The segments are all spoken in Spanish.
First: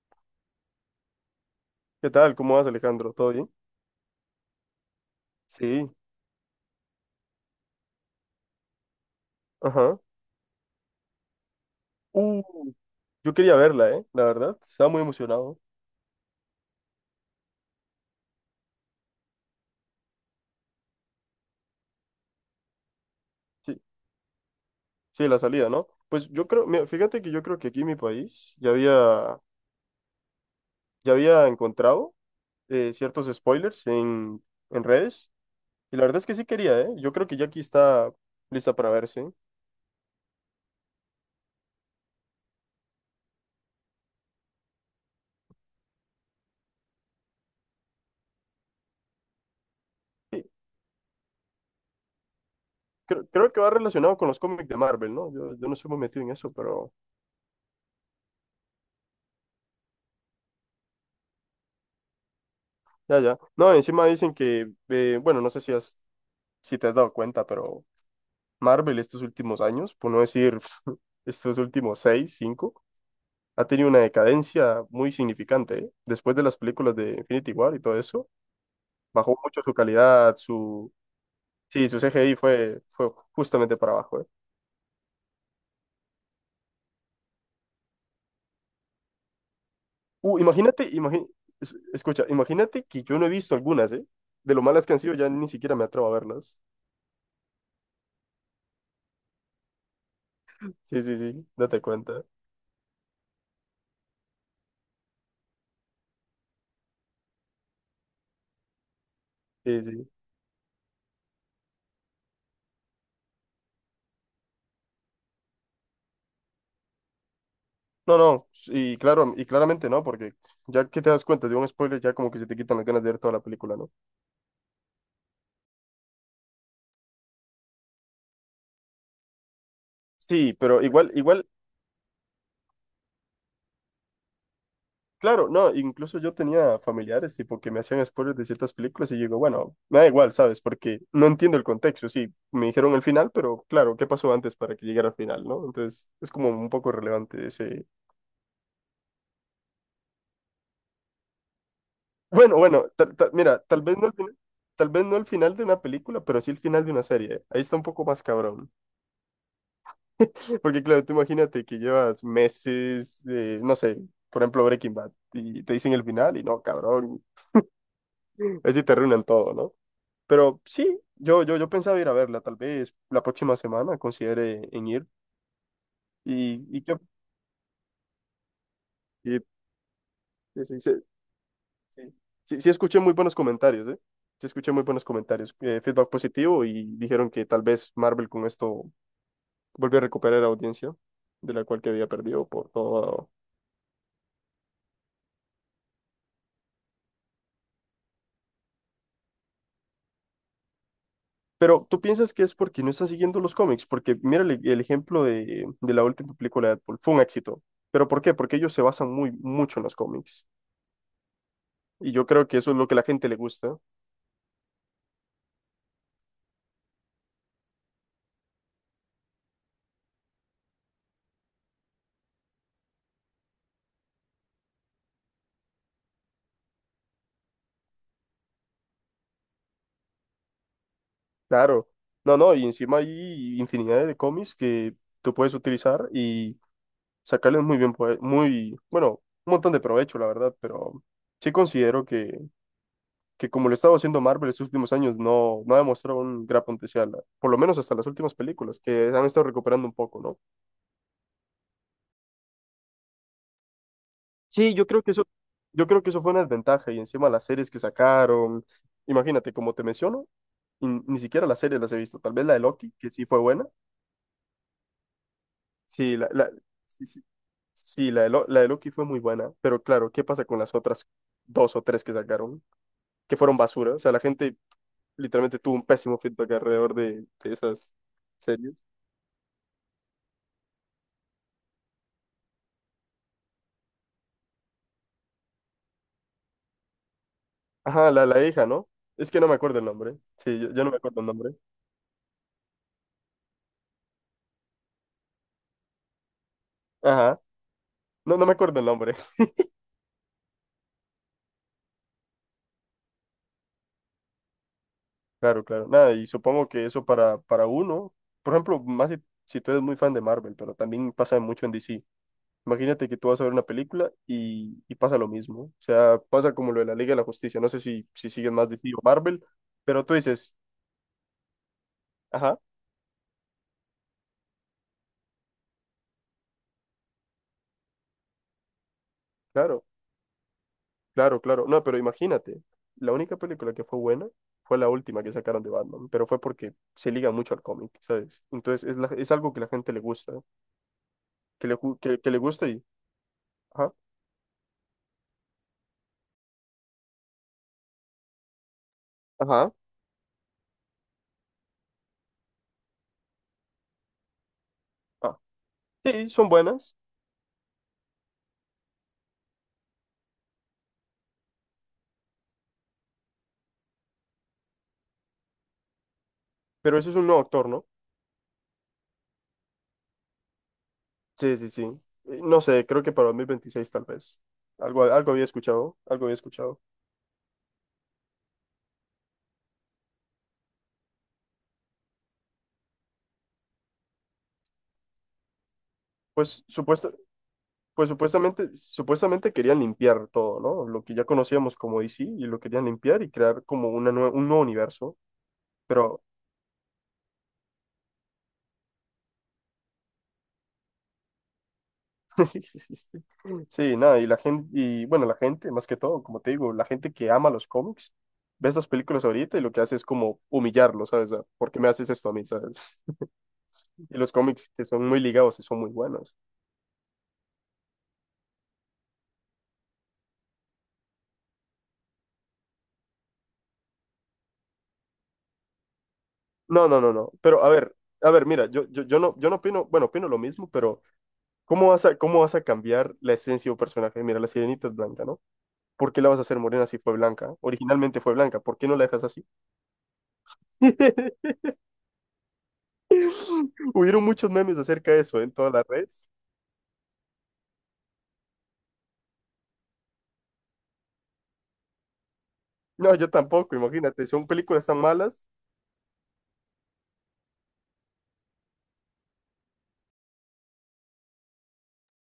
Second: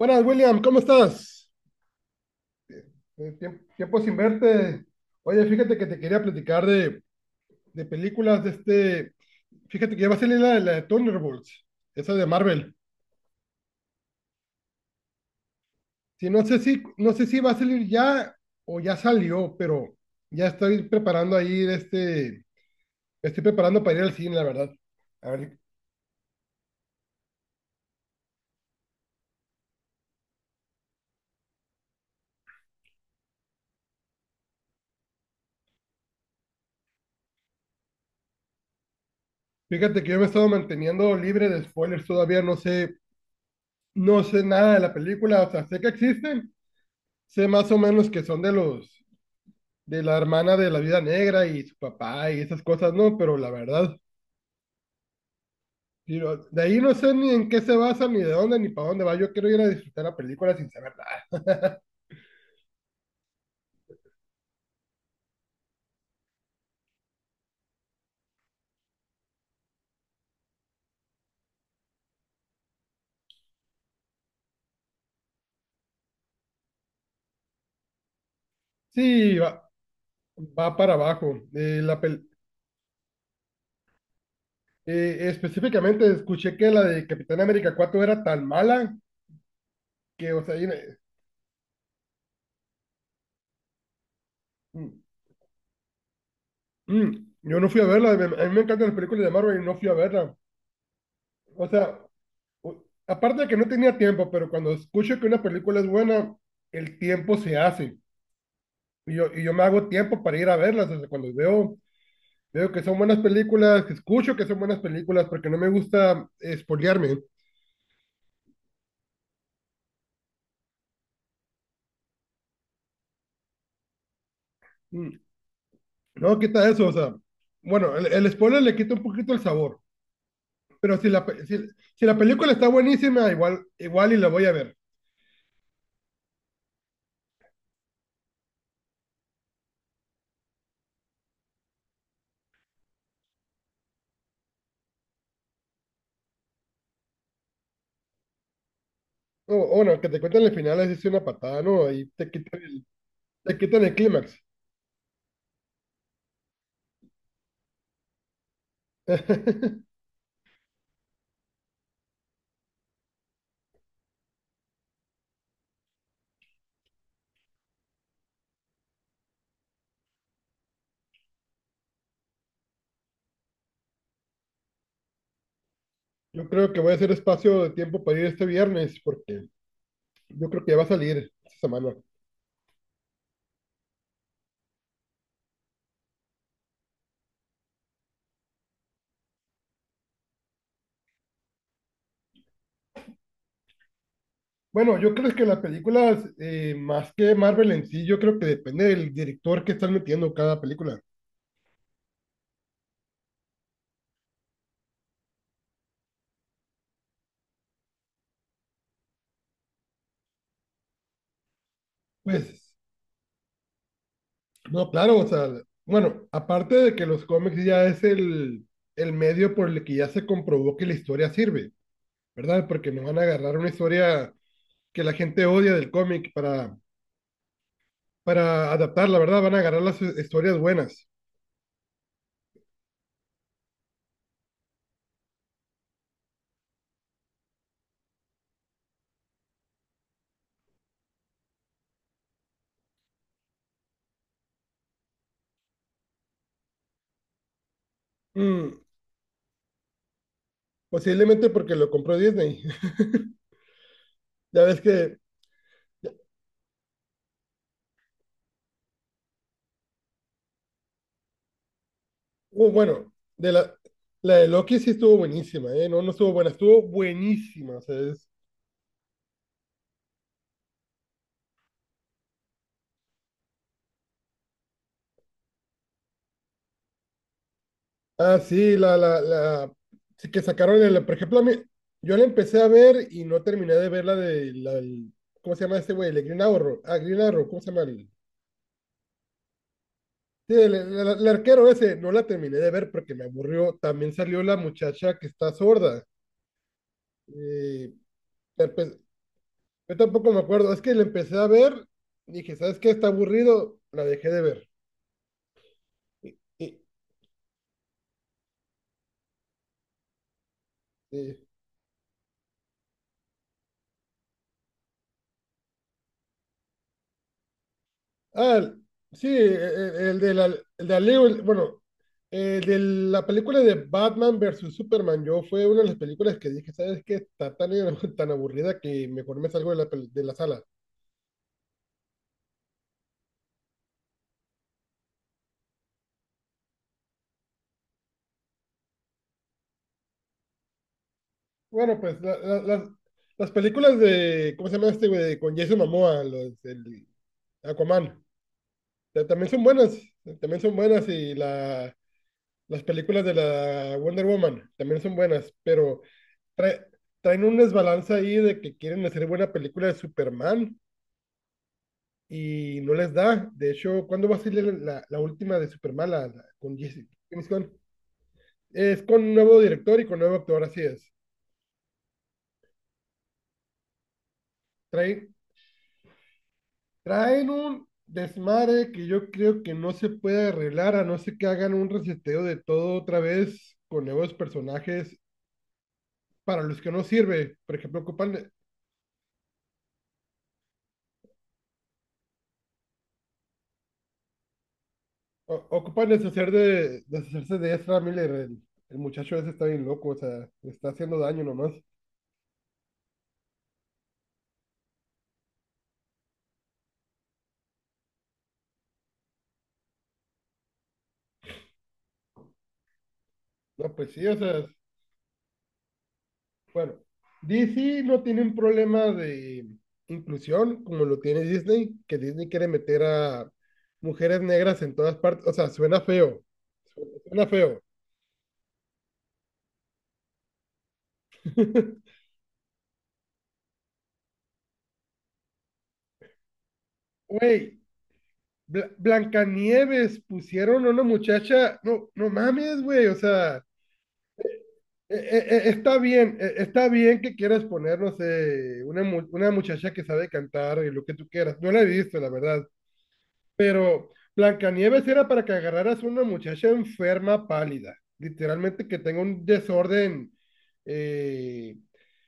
Buenas, William, ¿cómo estás? ¿Qué tal? ¿Cómo vas, Alejandro? ¿Todo bien? Tiempo sin verte. Oye, fíjate que Sí. te quería platicar de películas de este. Fíjate Ajá. que ya va a salir la de Thunderbolts, esa de Uh, Marvel. yo quería verla, ¿eh? La verdad. Estaba muy emocionado. Sí, no sé si va a salir ya o ya salió, pero ya estoy preparando ahí de. Me Estoy Sí, preparando para ir al cine, la verdad. sí, A la ver, salida, ¿no? Pues yo creo, mira, fíjate que yo creo que aquí en mi país ya había encontrado ciertos spoilers en redes. Y la verdad es que sí quería, ¿eh? Yo creo que ya aquí está lista para verse. fíjate que yo me he estado manteniendo libre de spoilers todavía, no sé, no sé nada de la película, o sea, sé que existen, sé más o menos que son de los de la Sí, hermana de la vida negra y su papá y esas cosas, no, creo, pero la creo que va verdad, relacionado con los cómics de Marvel, ¿no? Yo no soy muy metido en digo, eso, de ahí pero no sé ni en qué se basa, ni de dónde, ni para dónde va. Yo quiero ir a disfrutar la película sin saber nada. ya, ya. No, encima dicen que, bueno, no sé si, has, si te has dado cuenta, pero Marvel estos últimos años, por no decir estos últimos seis, cinco, ha tenido una decadencia muy significante, ¿eh? Después de las películas de Infinity War y todo eso, Sí, bajó mucho va, su calidad, va su... para abajo. Eh, Sí, la su pel- CGI fue justamente para abajo, ¿eh? Específicamente escuché que la de Capitán América 4 era tan mala que, Uh, o sea, imagínate, imagi- escucha, imagínate que yo no he visto algunas, ¿eh? De lo malas que han mm, sido, ya ni siquiera me atrevo a verlas. Yo no fui a verla. A mí me encantan las películas de Marvel y no fui a verla. Sí, sí, sí, O date sea, cuenta. Aparte de que no tenía tiempo, pero cuando escucho que una película es buena, el tiempo se hace. Y yo me Sí, hago sí. tiempo para ir a verlas. O sea, cuando veo, veo que son buenas películas, que escucho que son buenas películas, porque no me gusta espolearme. No, no, y claro, y claramente no, porque ya que te das cuenta de un spoiler, ya como que se te quitan las ganas de ver toda la película, ¿no? Mm, No, quita eso, o sea, bueno, el spoiler le quita un poquito el sabor, Sí, pero pero igual, igual, si la película está buenísima, igual, igual y la voy a ver. claro, no, incluso yo tenía familiares tipo que me hacían spoilers de ciertas películas y yo digo, bueno, me da igual, ¿sabes? Porque no entiendo el contexto, sí, me dijeron el final, pero claro, ¿qué pasó antes para que llegara al final, no? Entonces, es como un poco relevante ese... O no, que te cuenten el final es una patada, ¿no? Ahí te Bueno, quitan bueno, te mira, quitan el clímax. Tal vez no el final de una película, pero sí el final de una serie. Ahí está un poco más cabrón. Porque claro, tú imagínate que llevas meses de, no sé, por ejemplo, Breaking Bad y te dicen el final y no, cabrón, así te arruinan todo, ¿no? Pero sí, yo pensaba ir a verla, tal vez la próxima semana considere en ir. Yo Y, creo que y voy a que hacer espacio de tiempo para ir este viernes, y- porque yo creo sí, que ya sí, va a sí, salir esta semana. sí, sí, sí escuché muy buenos comentarios, ¿eh? Sí escuché muy buenos comentarios, feedback positivo y dijeron que tal vez Marvel con esto vuelve a recuperar la audiencia de la cual que había perdido por todo. Bueno, yo creo que las películas, más que Marvel en sí, yo creo que depende del director que están metiendo cada película. Pero tú piensas que es porque no están siguiendo los cómics, porque mira el ejemplo de la última película de Deadpool, fue un éxito. ¿Pero por qué? Porque ellos se basan muy mucho en los cómics. Y yo creo que eso Pues, es lo que a la gente le gusta. no, claro, o sea, bueno, aparte de que los cómics ya es el medio por el que ya se comprobó que la historia sirve, ¿verdad? Porque no van a agarrar una historia que la gente odia del cómic para adaptarla, ¿verdad? Van a agarrar las historias buenas. Claro, no, no, y encima hay infinidad de cómics que tú puedes utilizar y sacarles muy bien, pues, muy, bueno, un montón de provecho, la verdad, pero sí considero que como lo estaba haciendo Marvel estos últimos años, no, no ha demostrado un gran potencial, por lo menos hasta las últimas películas, Mm, que han estado recuperando un poco, ¿no? posiblemente porque lo compró Disney. Ya Sí, ves yo creo que que eso, yo creo que eso fue una desventaja y encima las series que sacaron, imagínate, como te menciono, y ni siquiera las series las he visto, tal vez la de Loki, que bueno, sí fue de buena, la de Loki sí estuvo buenísima, ¿eh? No, no sí, la, estuvo buena, la- estuvo sí, sí, buenísima. O sea, Sí, la de, Lo- la de Loki fue muy buena, pero claro, ¿qué pasa con las otras dos o tres que sacaron? Que fueron basura. O sea, la gente literalmente tuvo un pésimo feedback de esas Ah, sí, series. La sí que sacaron el, por ejemplo, a mí, yo la empecé a ver y no terminé de ver la de ¿cómo se llama este güey? El de Green Arrow, ah, Green Arrow, ¿cómo se llama? El, Ajá, la hija, ¿no? Es que no me acuerdo el nombre. sí, Sí, yo no me acuerdo el el nombre. arquero ese, no la terminé de ver porque me aburrió. También salió la muchacha que está sorda. Ajá. eh, No, no me pero acuerdo el pues, nombre. yo tampoco me acuerdo, es que la empecé a ver, dije, ¿sabes qué? Está aburrido, la dejé de ver. Claro, claro. Nada, y Y- supongo que eso para uno, por ejemplo, más si tú eres muy fan de Marvel, pero también pasa mucho en DC. Imagínate que tú vas a ver una película y pasa lo mismo. O sea, pasa como lo de la Liga de la Justicia. No sé si, si siguen más Ah, DC o sí, Marvel, pero tú el de la, dices, el de Aleo, bueno, ajá, el de la película de Batman versus Superman, yo fue una de las películas que dije, ¿sabes qué? Está tan, tan aburrida que mejor me salgo de claro, de la sala. claro, claro. No, pero imagínate, la única película que fue buena fue la última que sacaron de Batman, pero fue porque se liga mucho al cómic, ¿sabes? Entonces es, es algo que la gente le gusta, Bueno, pues que le gusta y, las ajá, películas de, ¿cómo se llama este güey? Con Jason Momoa, los, el Aquaman, ta- también son ajá, buenas, también son buenas y la... Las películas de la Wonder Woman también son ah. buenas, pero Sí, son trae- buenas, traen un desbalance ahí de que quieren hacer buena película de Superman y no les da. De hecho, ¿cuándo va a salir la última de Superman con pero Jesse eso es un nuevo James actor, Gunn? ¿no? Es con un nuevo director y con nuevo actor, así es. Sí, sí, sí. No sé, creo que para 2026 tal vez. Algo, algo Traen, había escuchado, algo había escuchado. traen un desmadre que yo creo que no se puede arreglar a no ser que hagan un reseteo de todo otra vez con nuevos personajes para Pues, los que no supuesta, sirve. Por ejemplo, ocupan supuestamente querían limpiar todo, ¿no? Lo que ya conocíamos como DC y lo querían limpiar y crear como una un nuevo universo. Ocupan Pero deshacerse de Ezra Miller. El muchacho ese está bien loco, o sea, le está haciendo daño nomás. sí, nada, y la gente, y bueno, la gente, más que todo, como te digo, la gente que ama los cómics, ve estas películas ahorita y lo que hace es como humillarlo, ¿sabes? Ah, ¿por qué me haces esto a mí, ¿sabes? No, pues Y sí, los o sea, cómics que son muy ligados y son muy buenos. bueno, DC no tiene un problema de inclusión como lo tiene Disney, que Disney quiere meter a mujeres negras en todas partes. O sea, suena feo. No, no, no, no. Suena Pero feo. A ver, mira, yo no opino, bueno, opino lo mismo, pero ¿cómo vas a, cómo vas a cambiar la esencia de un personaje? Mira, la sirenita es blanca, ¿no? ¿Por qué la vas a hacer morena si fue blanca? Güey, Originalmente fue blanca, ¿por qué no la dejas así? Blancanieves pusieron a una muchacha. No, no mames, güey, o sea. Hubieron muchos memes acerca Eh, de eso eh, en todas las redes. Está bien que quieras poner, no sé, una muchacha que sabe cantar y lo que tú quieras. No la he visto, la verdad. No, yo tampoco, Pero imagínate, son películas tan Blancanieves era para malas, que agarraras una muchacha enferma, pálida. Literalmente que tenga un desorden eh,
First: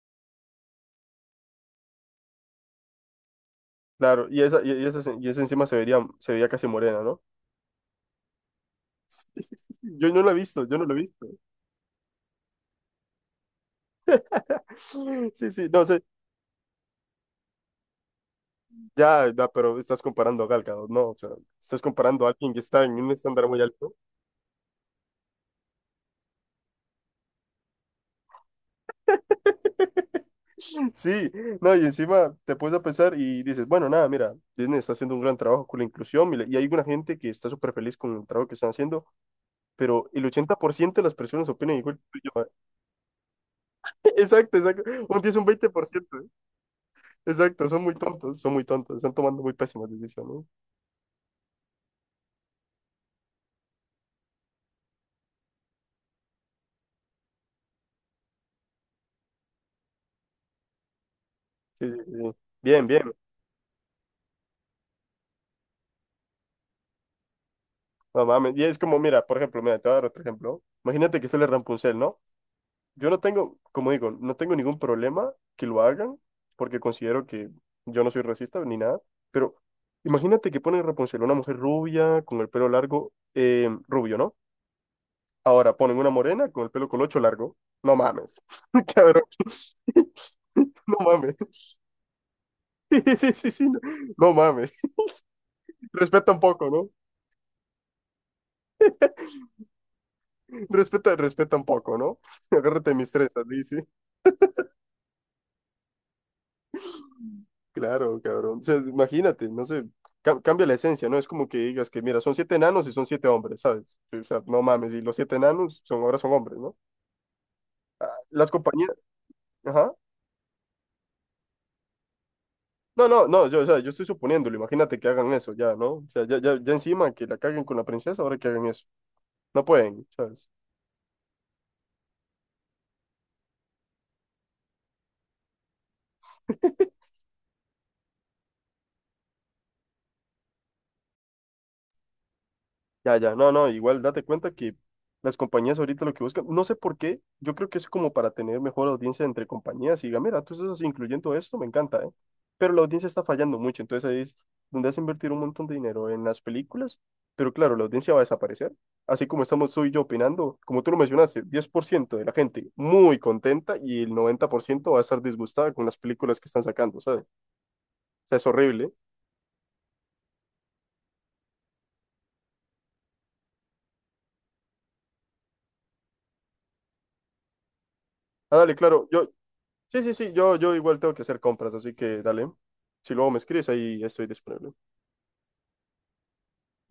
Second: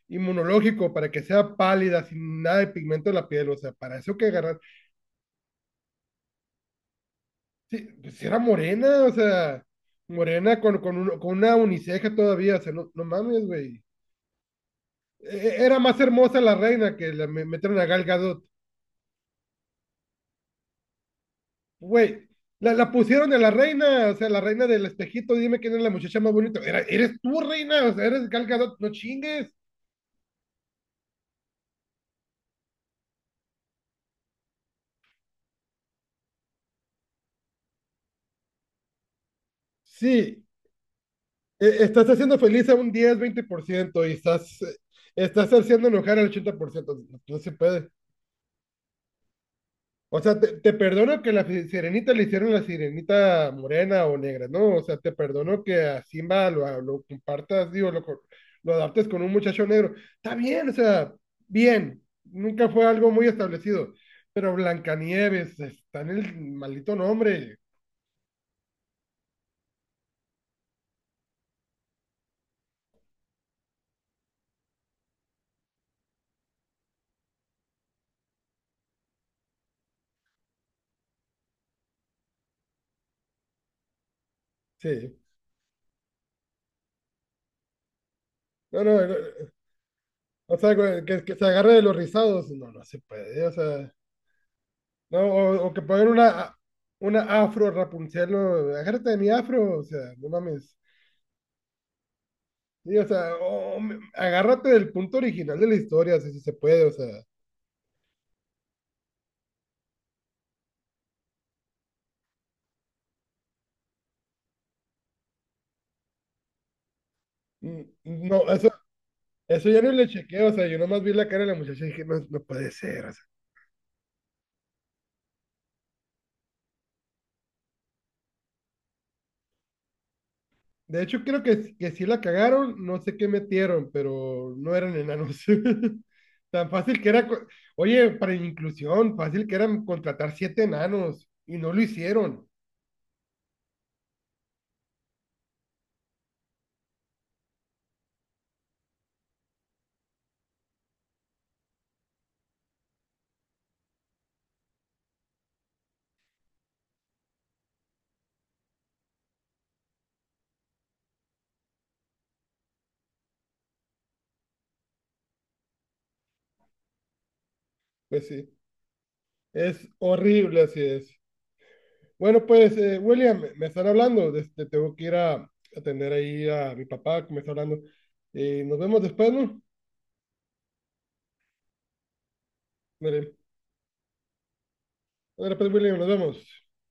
inmunológico para que sea pálida, sin nada de pigmento en la piel. O sea, para eso que claro, agarrar. Y esa encima se vería, se veía casi morena, ¿no? Sí, pues era morena, o sea, Yo no la he morena visto, yo no lo he visto. con una uniceja todavía. O sea, no, no mames, güey. Sí, sí, Era no más sé, hermosa la reina que la metieron a Gal Gadot. ya, ya, pero estás comparando a Gal Gadot, no, o sea, estás Güey, comparando a alguien que está la en un pusieron a estándar la muy alto. reina, o sea, la reina del espejito, dime quién es la muchacha más bonita. Eres tú, reina, o sea, eres Gal Gadot, no chingues. Sí, no, y encima te puedes a pensar y dices, bueno, nada, mira, Disney está haciendo un gran trabajo con la inclusión mira, y hay una gente que está súper feliz con el trabajo que están haciendo, pero el Sí, 80% de las personas opinan igual estás que haciendo yo. feliz a un 10 20% y Exacto, estás, exacto, un 10 un estás haciendo enojar 20%, al ¿eh? 80%. No se Exacto, puede. Son muy tontos, están tomando muy pésimas O sea, decisiones. Te perdono que la sirenita le hicieron la sirenita morena o negra, ¿no? O sea, te perdono que a Simba lo compartas, digo, lo adaptes con un muchacho negro. Está bien, o sea, Sí, sí, bien. sí, sí. Nunca fue Bien, algo bien, muy establecido. Pero Blancanieves, está en el maldito nombre. no mames, y es como, mira, por ejemplo, mira, te voy a dar otro ejemplo, imagínate que sale Rampuncel, ¿no? Yo no tengo, como digo, no tengo ningún problema que lo hagan, porque considero que yo no soy racista ni nada, pero imagínate que ponen Rapunzel, una mujer rubia con el pelo largo, rubio, ¿no? Sí. Ahora ponen una morena con el pelo colocho largo. No mames, No, no, no, cabrón. o sea, No güey, que mames. se agarre de los rizados. No, no se Sí, sí, puede, sí, o sí no, sea. no mames. No, o que pongan Respeta un poco, ¿no? una afro Rapunzel, no, agárrate de mi afro, o sea, no mames. Respeta, respeta un poco, ¿no? Agárrate de Sí, o mis sea, trenzas, Lizzy. agárrate del punto original de la historia, o sea, si se puede, o sea. Claro, cabrón. O sea, imagínate, no sé, cambia la esencia, ¿no? Es como que digas que, mira, son siete enanos y son siete hombres, ¿sabes? Sí, o sea, no mames, y los siete enanos son, ahora son hombres, ¿no? No, Las compañías, eso ya no ajá. le chequeé, o sea, yo nomás vi la cara de la muchacha y dije, no, no puede ser, No, o sea. no, no, yo, o sea, yo estoy suponiéndolo, imagínate que hagan eso ya, ¿no? O sea, ya, ya, ya encima que la caguen con la princesa, ahora que hagan eso. No pueden, ¿sabes? De hecho, creo que sí la cagaron, no sé qué metieron, pero no eran enanos. Tan fácil que era, oye, para inclusión, fácil que era contratar 7 enanos y no lo hicieron. Ya, ya, no, no, igual date cuenta que las compañías ahorita lo que buscan, no sé por qué, yo creo que es como para tener mejor audiencia entre compañías y diga, mira, tú estás incluyendo esto, me encanta, ¿eh? Pero la audiencia está fallando mucho, entonces ahí es donde has invertido un montón de dinero en las películas, pero claro, la audiencia va a desaparecer, así como estamos tú y yo opinando, como tú lo mencionaste, 10% de la gente muy contenta y el 90% va a estar disgustada con las películas que están sacando, ¿sabes? O Pues sea, es sí, horrible. es horrible, así es. Bueno, pues, William, me están hablando. Tengo que ir a atender ahí a mi papá que me está hablando. Ah, dale, Nos vemos claro, yo, después, ¿no? sí, sí, sí, yo igual tengo que hacer compras, así que dale. Si luego Dale, me escribes, ahí estoy disponible. dale, pues, William, nos vemos.